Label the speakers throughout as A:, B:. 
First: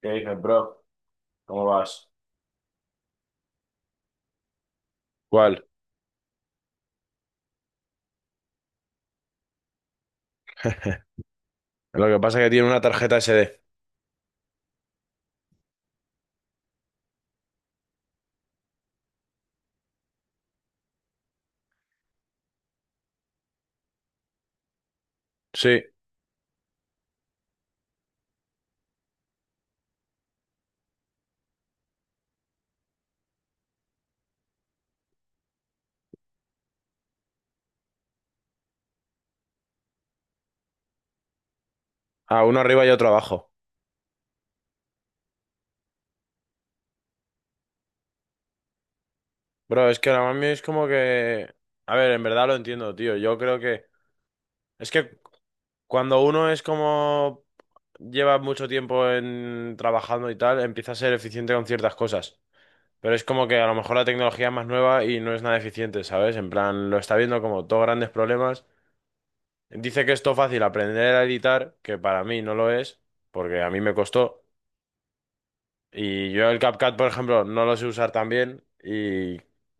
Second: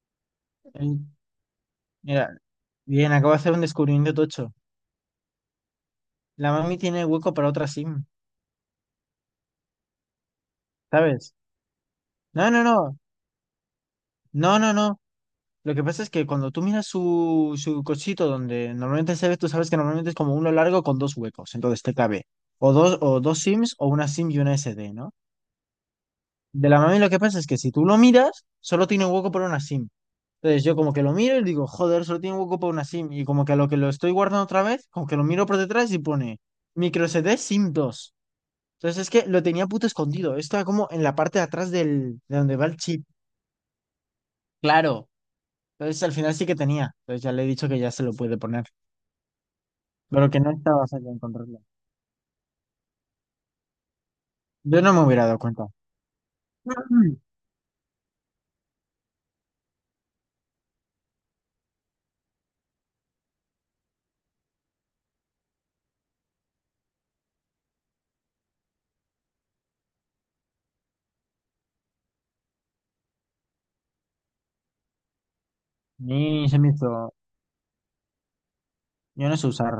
A: ¿Qué dices, bro?
B: Ey,
A: ¿Cómo vas?
B: mira, bien, acabo de hacer un descubrimiento tocho.
A: ¿Cuál?
B: La mami tiene hueco para otra SIM, ¿sabes?
A: Lo que pasa es que
B: No, no,
A: tiene una
B: no,
A: tarjeta SD.
B: no, no, no. Lo que pasa es que cuando tú miras su cochito donde normalmente se ve, tú sabes que normalmente es como uno largo con dos huecos, entonces te cabe o dos SIMs o una SIM y una SD, ¿no?
A: Sí,
B: De la mami lo que pasa es que si tú lo miras, solo tiene hueco para una SIM. Entonces yo como que lo miro y digo, joder, solo tiene hueco para una SIM. Y como que a lo que lo estoy guardando otra vez, como que lo miro por detrás y pone micro SD SIM dos. Entonces es que lo tenía puto escondido. Estaba como en la parte de atrás de
A: a
B: donde
A: uno
B: va el
A: arriba y
B: chip.
A: otro abajo.
B: Claro. Entonces al final sí que tenía. Entonces ya le he dicho que ya se lo puede poner.
A: Bro, es que
B: Pero
A: ahora
B: que
A: mismo
B: no
A: es
B: estaba
A: como
B: fácil de
A: que...
B: encontrarlo.
A: A ver, en verdad lo entiendo, tío. Yo creo que...
B: Yo
A: Es
B: no me
A: que
B: hubiera dado cuenta.
A: cuando uno es como... Lleva mucho tiempo en... trabajando y tal, empieza a ser eficiente con ciertas cosas. Pero es como que a lo mejor la tecnología es más nueva y no es nada eficiente, ¿sabes? En plan, lo está viendo como todos grandes problemas. Dice que es todo fácil aprender a editar, que para mí no lo es, porque a mí me costó. Y
B: Ni
A: yo
B: se
A: el
B: me
A: CapCut, por
B: hizo.
A: ejemplo, no lo sé usar tan bien.
B: Yo no
A: Y
B: sé usar.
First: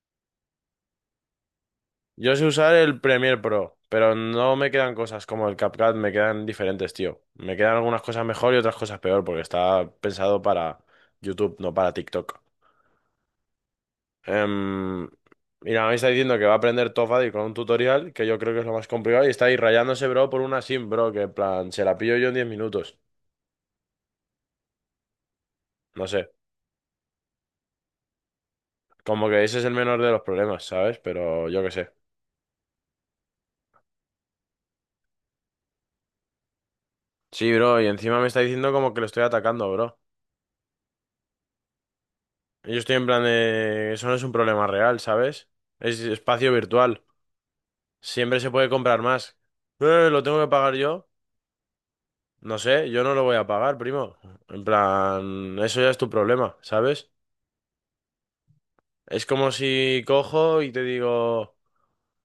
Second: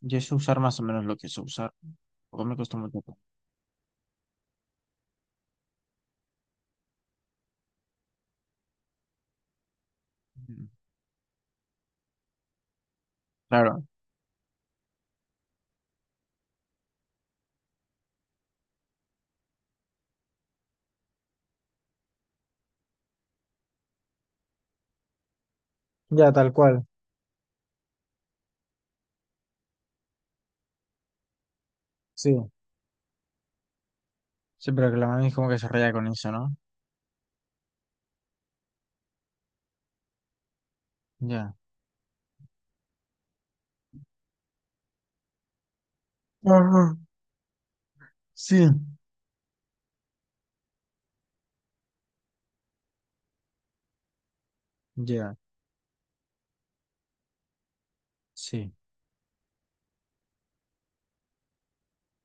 B: Yo sé usar más o menos lo que sé usar.
A: yo
B: Porque
A: sé
B: me
A: usar
B: costó mucho
A: el
B: tiempo.
A: Premiere Pro, pero no me quedan cosas como el CapCut, me quedan diferentes, tío. Me quedan algunas cosas mejor y otras cosas peor, porque está pensado
B: Mm.
A: para YouTube, no para TikTok.
B: Claro.
A: Em, Mira, me está diciendo que va a aprender Top Buddy con un tutorial, que yo creo que es lo más complicado, y está ahí rayándose, bro, por una sim, bro, que en plan, se la pillo yo en 10 minutos. No sé,
B: Ya, tal cual.
A: como que ese es el menor de los problemas, ¿sabes? Pero yo qué sé.
B: Sí. Sí, pero que la mami como que se raya con eso, ¿no?
A: Sí, bro, y encima me está diciendo como que lo estoy atacando, bro.
B: Ya.
A: Yo estoy en plan de... Eso no es un problema real, ¿sabes? Es espacio
B: Ajá.
A: virtual. Siempre se
B: Sí.
A: puede comprar más. ¿Lo tengo que pagar yo? No sé, yo no lo voy a pagar, primo. En
B: Ya,
A: plan, eso ya es tu problema, ¿sabes?
B: sí.
A: Es como si cojo y te digo,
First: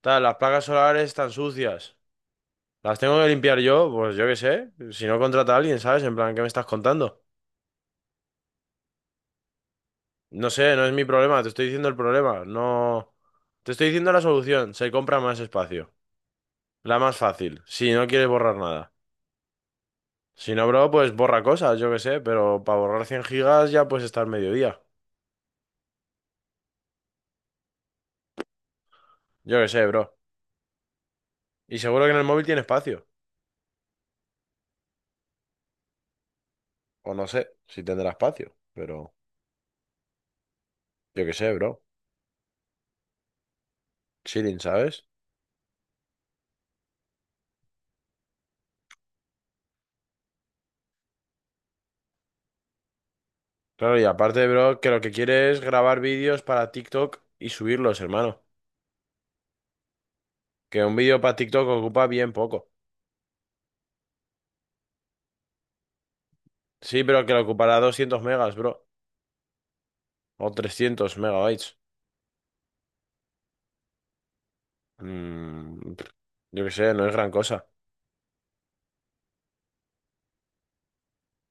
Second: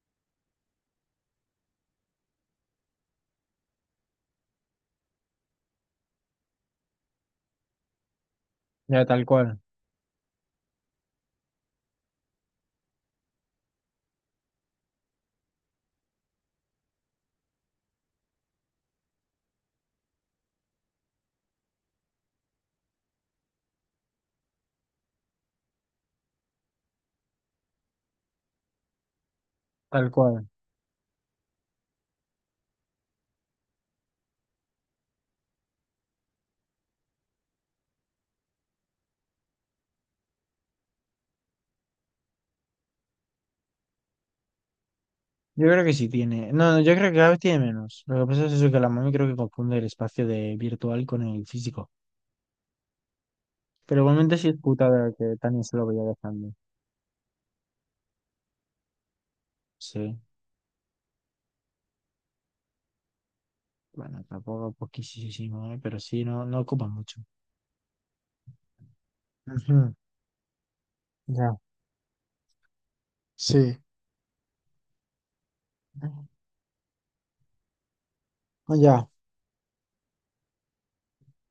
A: tal, las placas solares están sucias. ¿Las tengo que limpiar yo? Pues yo qué sé. Si no, contrata a alguien, ¿sabes? En plan, ¿qué me estás contando?
B: Ya, tal cual.
A: No sé, no es mi problema, te estoy diciendo el problema. No... Te estoy diciendo la solución, se compra más espacio. La más fácil, si no quieres borrar nada. Si no, bro, pues borra cosas, yo qué sé, pero para borrar 100 gigas ya puedes estar mediodía. Yo qué sé,
B: Tal
A: bro.
B: cual.
A: Y seguro que en el móvil tiene espacio. O no sé si tendrá espacio, pero yo qué sé, bro. Chilling, ¿sabes?
B: Yo creo que sí tiene. No, no, yo creo que cada vez tiene menos. Lo que pasa es eso, que la mami creo que confunde el espacio de virtual con el físico.
A: Claro,
B: Pero
A: y
B: igualmente sí
A: aparte,
B: es
A: bro, que lo que
B: putada que
A: quiere es
B: también se lo
A: grabar
B: vaya
A: vídeos
B: dejando.
A: para TikTok y subirlos, hermano.
B: Sí.
A: Que un vídeo para TikTok ocupa bien poco.
B: Bueno, tampoco poquísimo, ¿eh? Pero sí, no, no ocupa
A: Sí,
B: mucho.
A: pero que lo ocupará 200 megas, bro.
B: Ujú.
A: O 300
B: Ya,
A: megabytes.
B: sí.
A: Mm, pff,
B: Ah.
A: yo qué sé, no es gran cosa.
B: Ya.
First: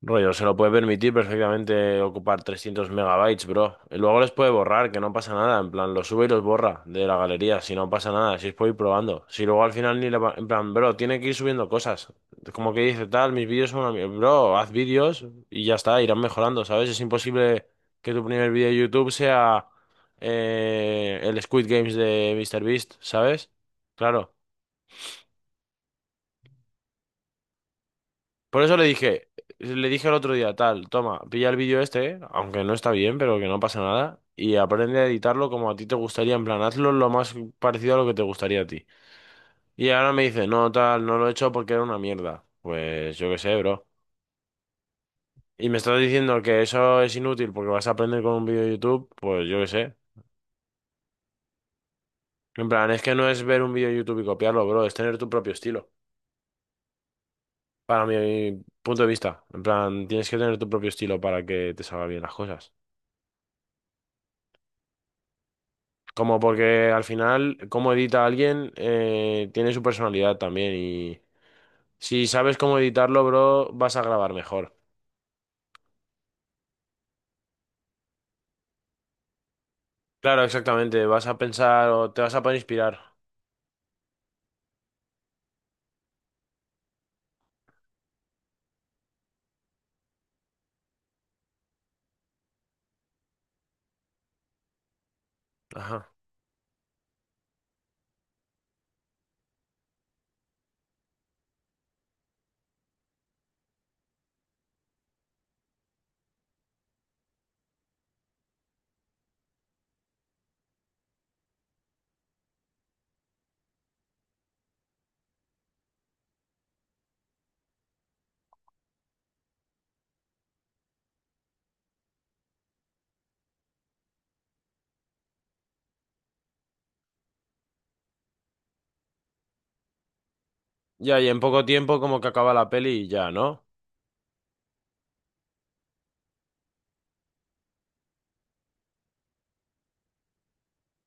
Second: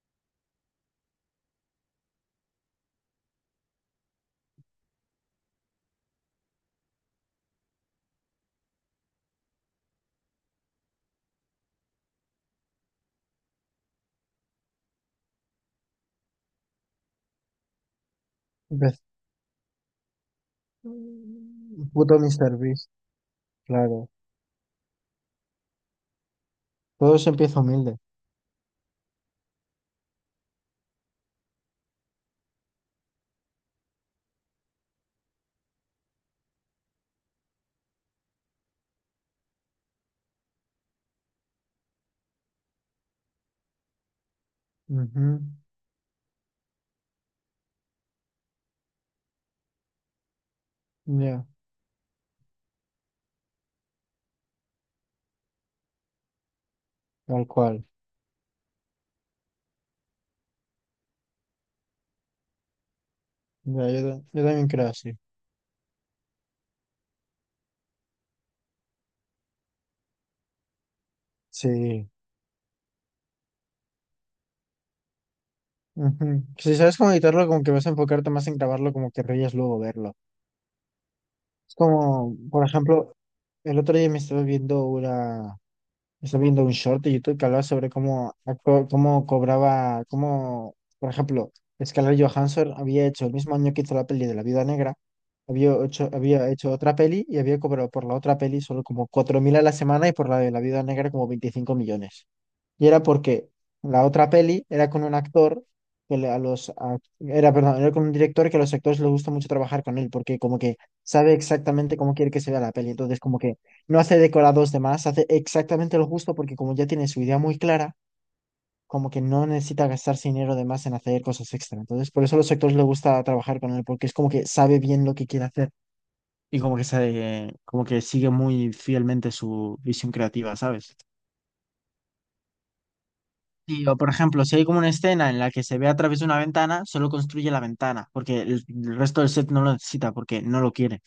A: Rollo, se lo puede permitir perfectamente ocupar 300 megabytes, bro. Y luego les puede borrar, que no pasa nada. En plan, los sube y los borra de la galería. Si no, pasa nada, si es por ir probando. Si luego al final ni le va... En plan, bro, tiene que ir subiendo cosas. Como que dice tal, mis vídeos son una... mier- Bro, haz vídeos y ya está, irán mejorando, ¿sabes? Es imposible que tu primer vídeo de
B: Empe-
A: YouTube sea el Squid Games
B: Puto
A: de
B: Mister Beast,
A: MrBeast, ¿sabes?
B: claro.
A: Claro.
B: Todo se empieza humilde.
A: Por eso le dije el otro día, tal, toma, pilla el vídeo este, aunque no está bien, pero que no pasa nada, y aprende a editarlo como a ti te gustaría, en plan, hazlo lo más parecido a lo que te gustaría a ti. Y ahora me dice, no, tal, no lo he hecho porque era una mierda. Pues yo qué sé, bro.
B: Ujú.
A: Y me estás diciendo que eso es inútil porque vas a aprender con un vídeo de YouTube, pues yo qué sé.
B: Ya,
A: En plan, es que no es ver un vídeo de YouTube y copiarlo, bro, es tener tu propio estilo.
B: tal cual.
A: Para mi punto de vista, en plan, tienes que tener tu propio estilo para que te salgan bien las cosas.
B: Ya, yo, yo también creo así.
A: Como porque al final, cómo edita alguien tiene su personalidad también. Y
B: Sí.
A: si sabes cómo editarlo, bro, vas a grabar mejor.
B: Ujú. Si sabes cómo editarlo, como que vas a enfocarte más en grabarlo, como que reyes luego verlo.
A: Claro, exactamente. Vas a
B: Es
A: pensar o te vas
B: como,
A: a poder
B: por
A: inspirar.
B: ejemplo, el otro día me estaba viendo estaba viendo un short de YouTube que hablaba sobre cómo, cómo cobraba, cómo, por ejemplo, Scarlett Johansson había hecho el mismo año que hizo la peli de La Viuda Negra,
A: Ajá.
B: había hecho otra peli y había cobrado por la otra peli solo como 4.000 a la semana y por la de La Viuda Negra como 25 millones. Y era porque la otra peli era con un actor que le- a los ac- era, perdón, era con un director que a los actores les gusta mucho trabajar con él, porque como que sabe exactamente cómo quiere que se vea la peli. Entonces, como que no hace decorados de más, hace exactamente lo justo, porque como ya tiene su idea muy clara, como que no necesita gastarse dinero de más en hacer cosas extra. Entonces, por eso a los actores les gusta trabajar con él, porque es como que sabe bien lo que quiere hacer y como que sabe, como que sigue muy fielmente su visión creativa, ¿sabes?
A: Ya, y en poco tiempo, como que acaba la peli y ya, ¿no?
B: Sí, o por ejemplo, si hay como una escena en la que se ve a través de una ventana, solo construye la ventana, porque el resto del set no lo necesita, porque no lo quiere.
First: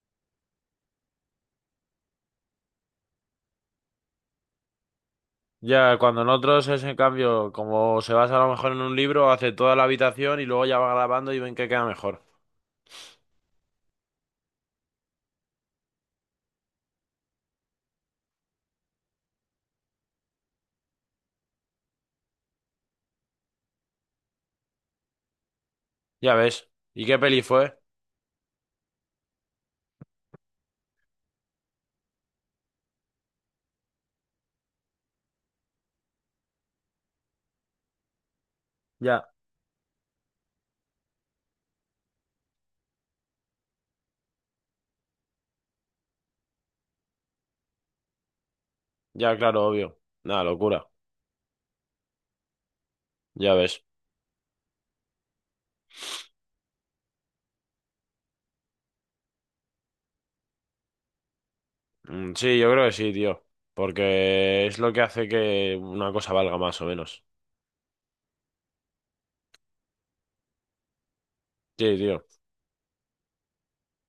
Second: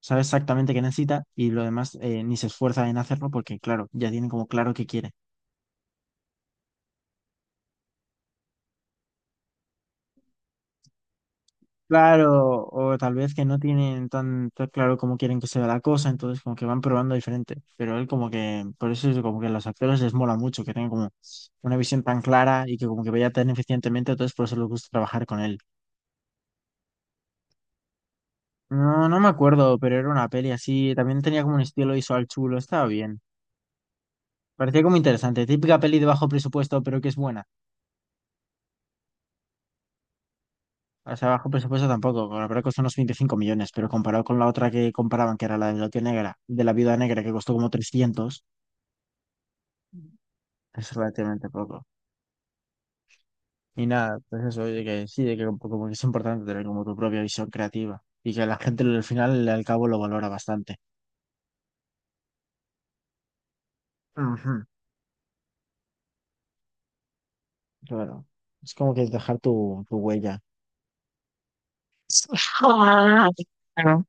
B: Sabe exactamente qué necesita y lo demás, ni se esfuerza en hacerlo porque, claro, ya tienen como claro qué quiere.
A: Ya, cuando en otros es en cambio, como se basa a lo mejor en un libro, hace toda la habitación y luego ya va grabando y ven que queda mejor.
B: Claro, o tal vez que no tienen tan claro cómo quieren que sea la cosa, entonces como que van probando diferente. Pero él como que, por eso es como que a los actores les mola mucho que tengan como una visión tan clara y que como que vaya tan eficientemente, entonces por eso les gusta trabajar con él.
A: Ya ves. ¿Y qué peli fue?
B: No, no me acuerdo, pero era una peli así. También tenía como un estilo visual chulo, estaba bien. Parecía como interesante. Típica peli de bajo presupuesto, pero que es buena.
A: Ya.
B: O sea, bajo presupuesto tampoco. La verdad costó unos 25 millones, pero comparado con la otra que comparaban, que era la de la tía negra, de la viuda negra, que costó como trescientos,
A: Ya, claro, obvio. Nada, locura.
B: es relativamente poco.
A: Ya ves.
B: Y nada, pues eso, de que sí, de que como que es importante tener como tu propia visión creativa. Y que la gente al final, al cabo, lo valora bastante.
A: Sí, yo creo que sí, tío.
B: Ujú.
A: Porque es lo que hace que una cosa valga más o menos.
B: Claro. Es como que es dejar tu huella.
A: Sí, tío.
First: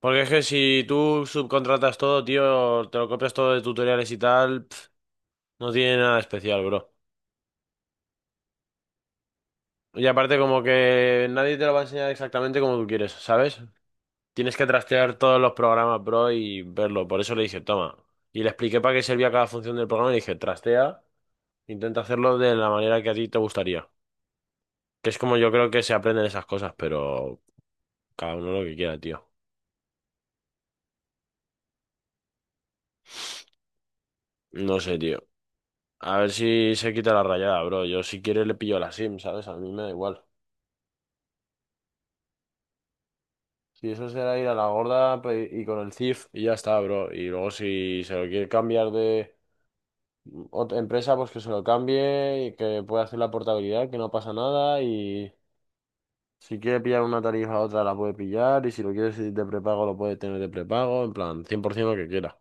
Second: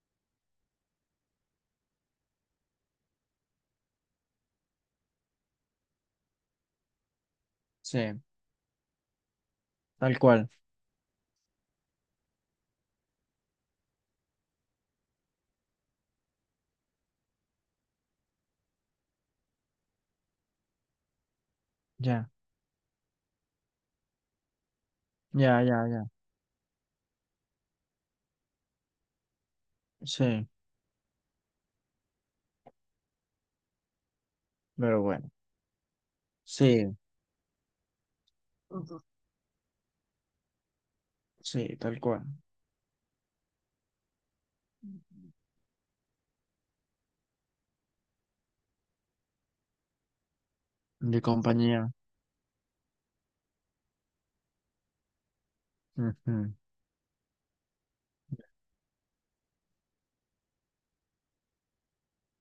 A: Porque es que si tú subcontratas todo, tío, te lo copias todo de tutoriales y tal, pf, no tiene nada especial, bro.
B: Sí,
A: Y
B: tal
A: aparte
B: cual.
A: como que nadie te lo va a enseñar exactamente como tú quieres, ¿sabes? Tienes que trastear todos los programas, bro, y verlo. Por eso le dije, toma. Y le expliqué para qué servía cada función del programa y le dije, trastea, intenta
B: Ya,
A: hacerlo de la manera que a ti te gustaría. Que es como yo
B: ya,
A: creo que
B: ya,
A: se
B: ya.
A: aprenden esas cosas, pero... Cada uno lo que quiera, tío.
B: Sí,
A: No sé,
B: pero
A: tío.
B: bueno.
A: A ver si se
B: Sí.
A: quita la rayada, bro. Yo si quiere le pillo la
B: Ujú.
A: SIM, ¿sabes? A mí me da igual.
B: Sí, tal cual.
A: Si eso será ir a la gorda pe- y con el CIF y ya está, bro. Y luego si se lo quiere cambiar de otra empresa,
B: De
A: pues que se lo
B: compañía.
A: cambie y que pueda hacer la portabilidad, que no pasa nada. Y
B: Ujú.
A: si quiere pillar una tarifa a otra, la puede pillar. Y si lo quiere de prepago, lo puede tener de prepago. En plan, 100% lo que quiera.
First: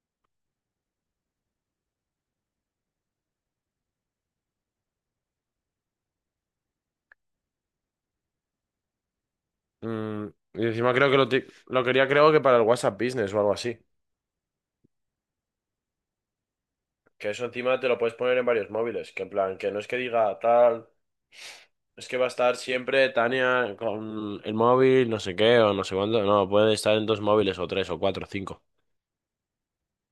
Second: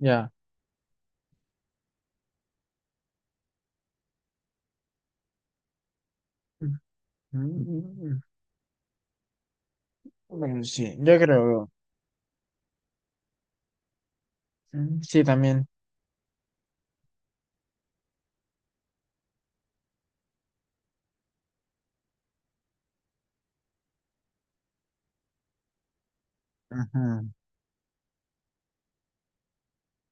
B: Ya. Ujú.
A: Mm,
B: Bueno,
A: y encima
B: sí,
A: creo que
B: yo
A: lo, ti-
B: creo.
A: lo quería, creo que para el WhatsApp Business o algo así.
B: Mm. Sí, también.
A: Que eso encima te lo puedes poner en varios móviles, que en plan, que no es que diga tal, es que va a estar siempre Tania con el móvil, no sé qué, o no sé cuánto, no, puede estar en dos móviles, o tres, o cuatro, o cinco.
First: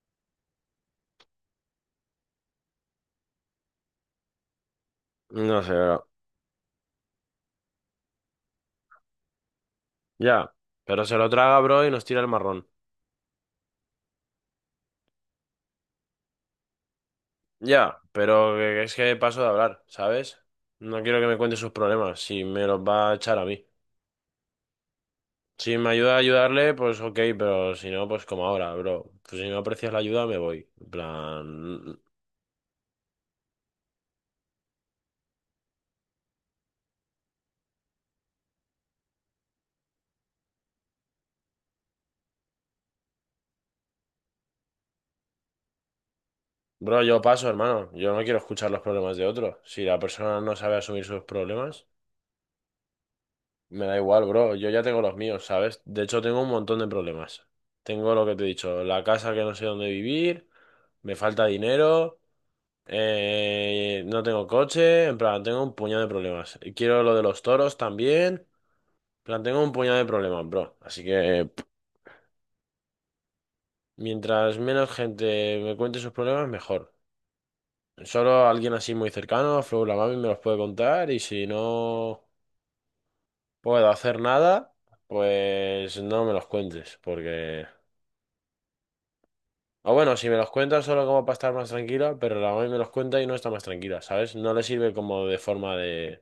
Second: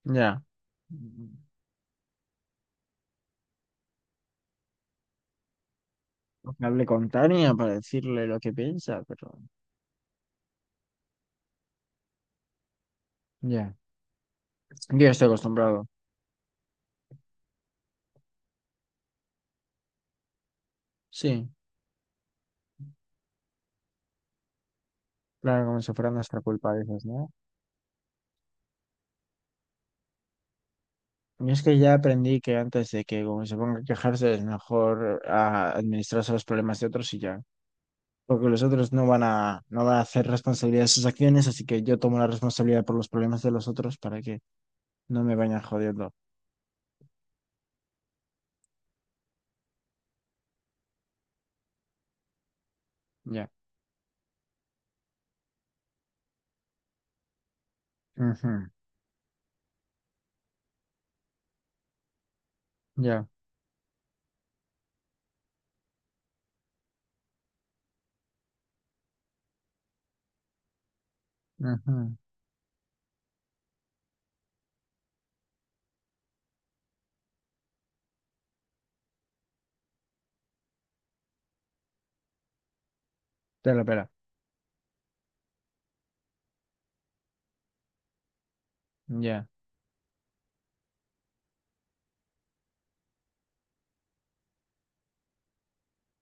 B: Ujú. Ya. Mm.
A: No sé, bro.
B: Hablé con Tania para decirle lo que piensa, pero.
A: Ya, pero se lo traga, bro, y nos tira el marrón.
B: Ya. Yo estoy acostumbrado.
A: Ya, pero que- es que paso de hablar, ¿sabes? No quiero que me
B: Sí.
A: cuente sus problemas, si me los va a echar a mí.
B: Claro,
A: Si
B: como
A: me
B: si fuera
A: ayuda a
B: nuestra culpa, a
A: ayudarle, pues ok,
B: ¿no?
A: pero si no, pues como ahora, bro. Pues si no aprecias la ayuda, me voy. En
B: Y es que ya
A: plan,
B: aprendí que antes de que como se ponga a quejarse es mejor, ah, administrarse los problemas de otros y ya. Porque los otros no van a hacer responsabilidad de sus acciones, así que yo tomo la responsabilidad por los problemas de los otros para que no me vayan jodiendo.
A: bro, yo paso, hermano. Yo no quiero escuchar los problemas de otros. Si la persona no sabe asumir sus problemas,
B: Ya.
A: me da igual, bro. Yo ya tengo los míos, ¿sabes? De hecho, tengo un montón de problemas. Tengo lo que te he
B: Ujú.
A: dicho, la casa que no sé dónde vivir, me falta dinero,
B: Ya.
A: no tengo coche, en plan, tengo un puñado de problemas. Quiero lo de los toros también, en plan, tengo un puñado de problemas, bro. Así que, pff,
B: Ujú.
A: mientras menos gente me cuente sus problemas, mejor. Solo alguien así muy cercano, Flow la mami, me los puede contar y si no,
B: Te la
A: puedo
B: pela.
A: hacer nada, pues no me los cuentes, porque...
B: Ya.
A: O bueno, si me los cuentas solo como para estar más tranquila, pero la mami me los cuenta y no está más tranquila, ¿sabes? No le sirve como de forma de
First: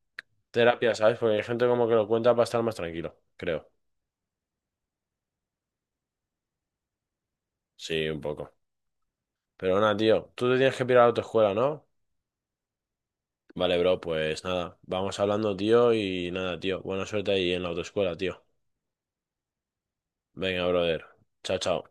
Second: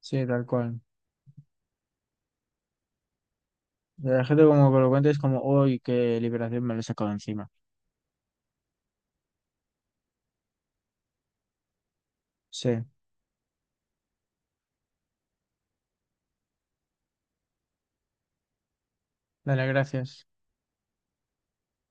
B: Sí, tal cual.
A: terapia, ¿sabes? Porque hay gente como que lo cuenta para estar más tranquilo, creo.
B: La gente como que lo cuenta es como, uy, qué liberación, me lo he sacado encima.
A: Sí, un poco. Pero nada, tío, tú te tienes que pirar a tu escuela, ¿no?
B: Sí.
A: Vale, bro, pues nada, vamos hablando, tío, y nada, tío. Buena suerte ahí en la autoescuela, tío.
B: Dale, gracias.
A: Venga, brother. Chao, chao.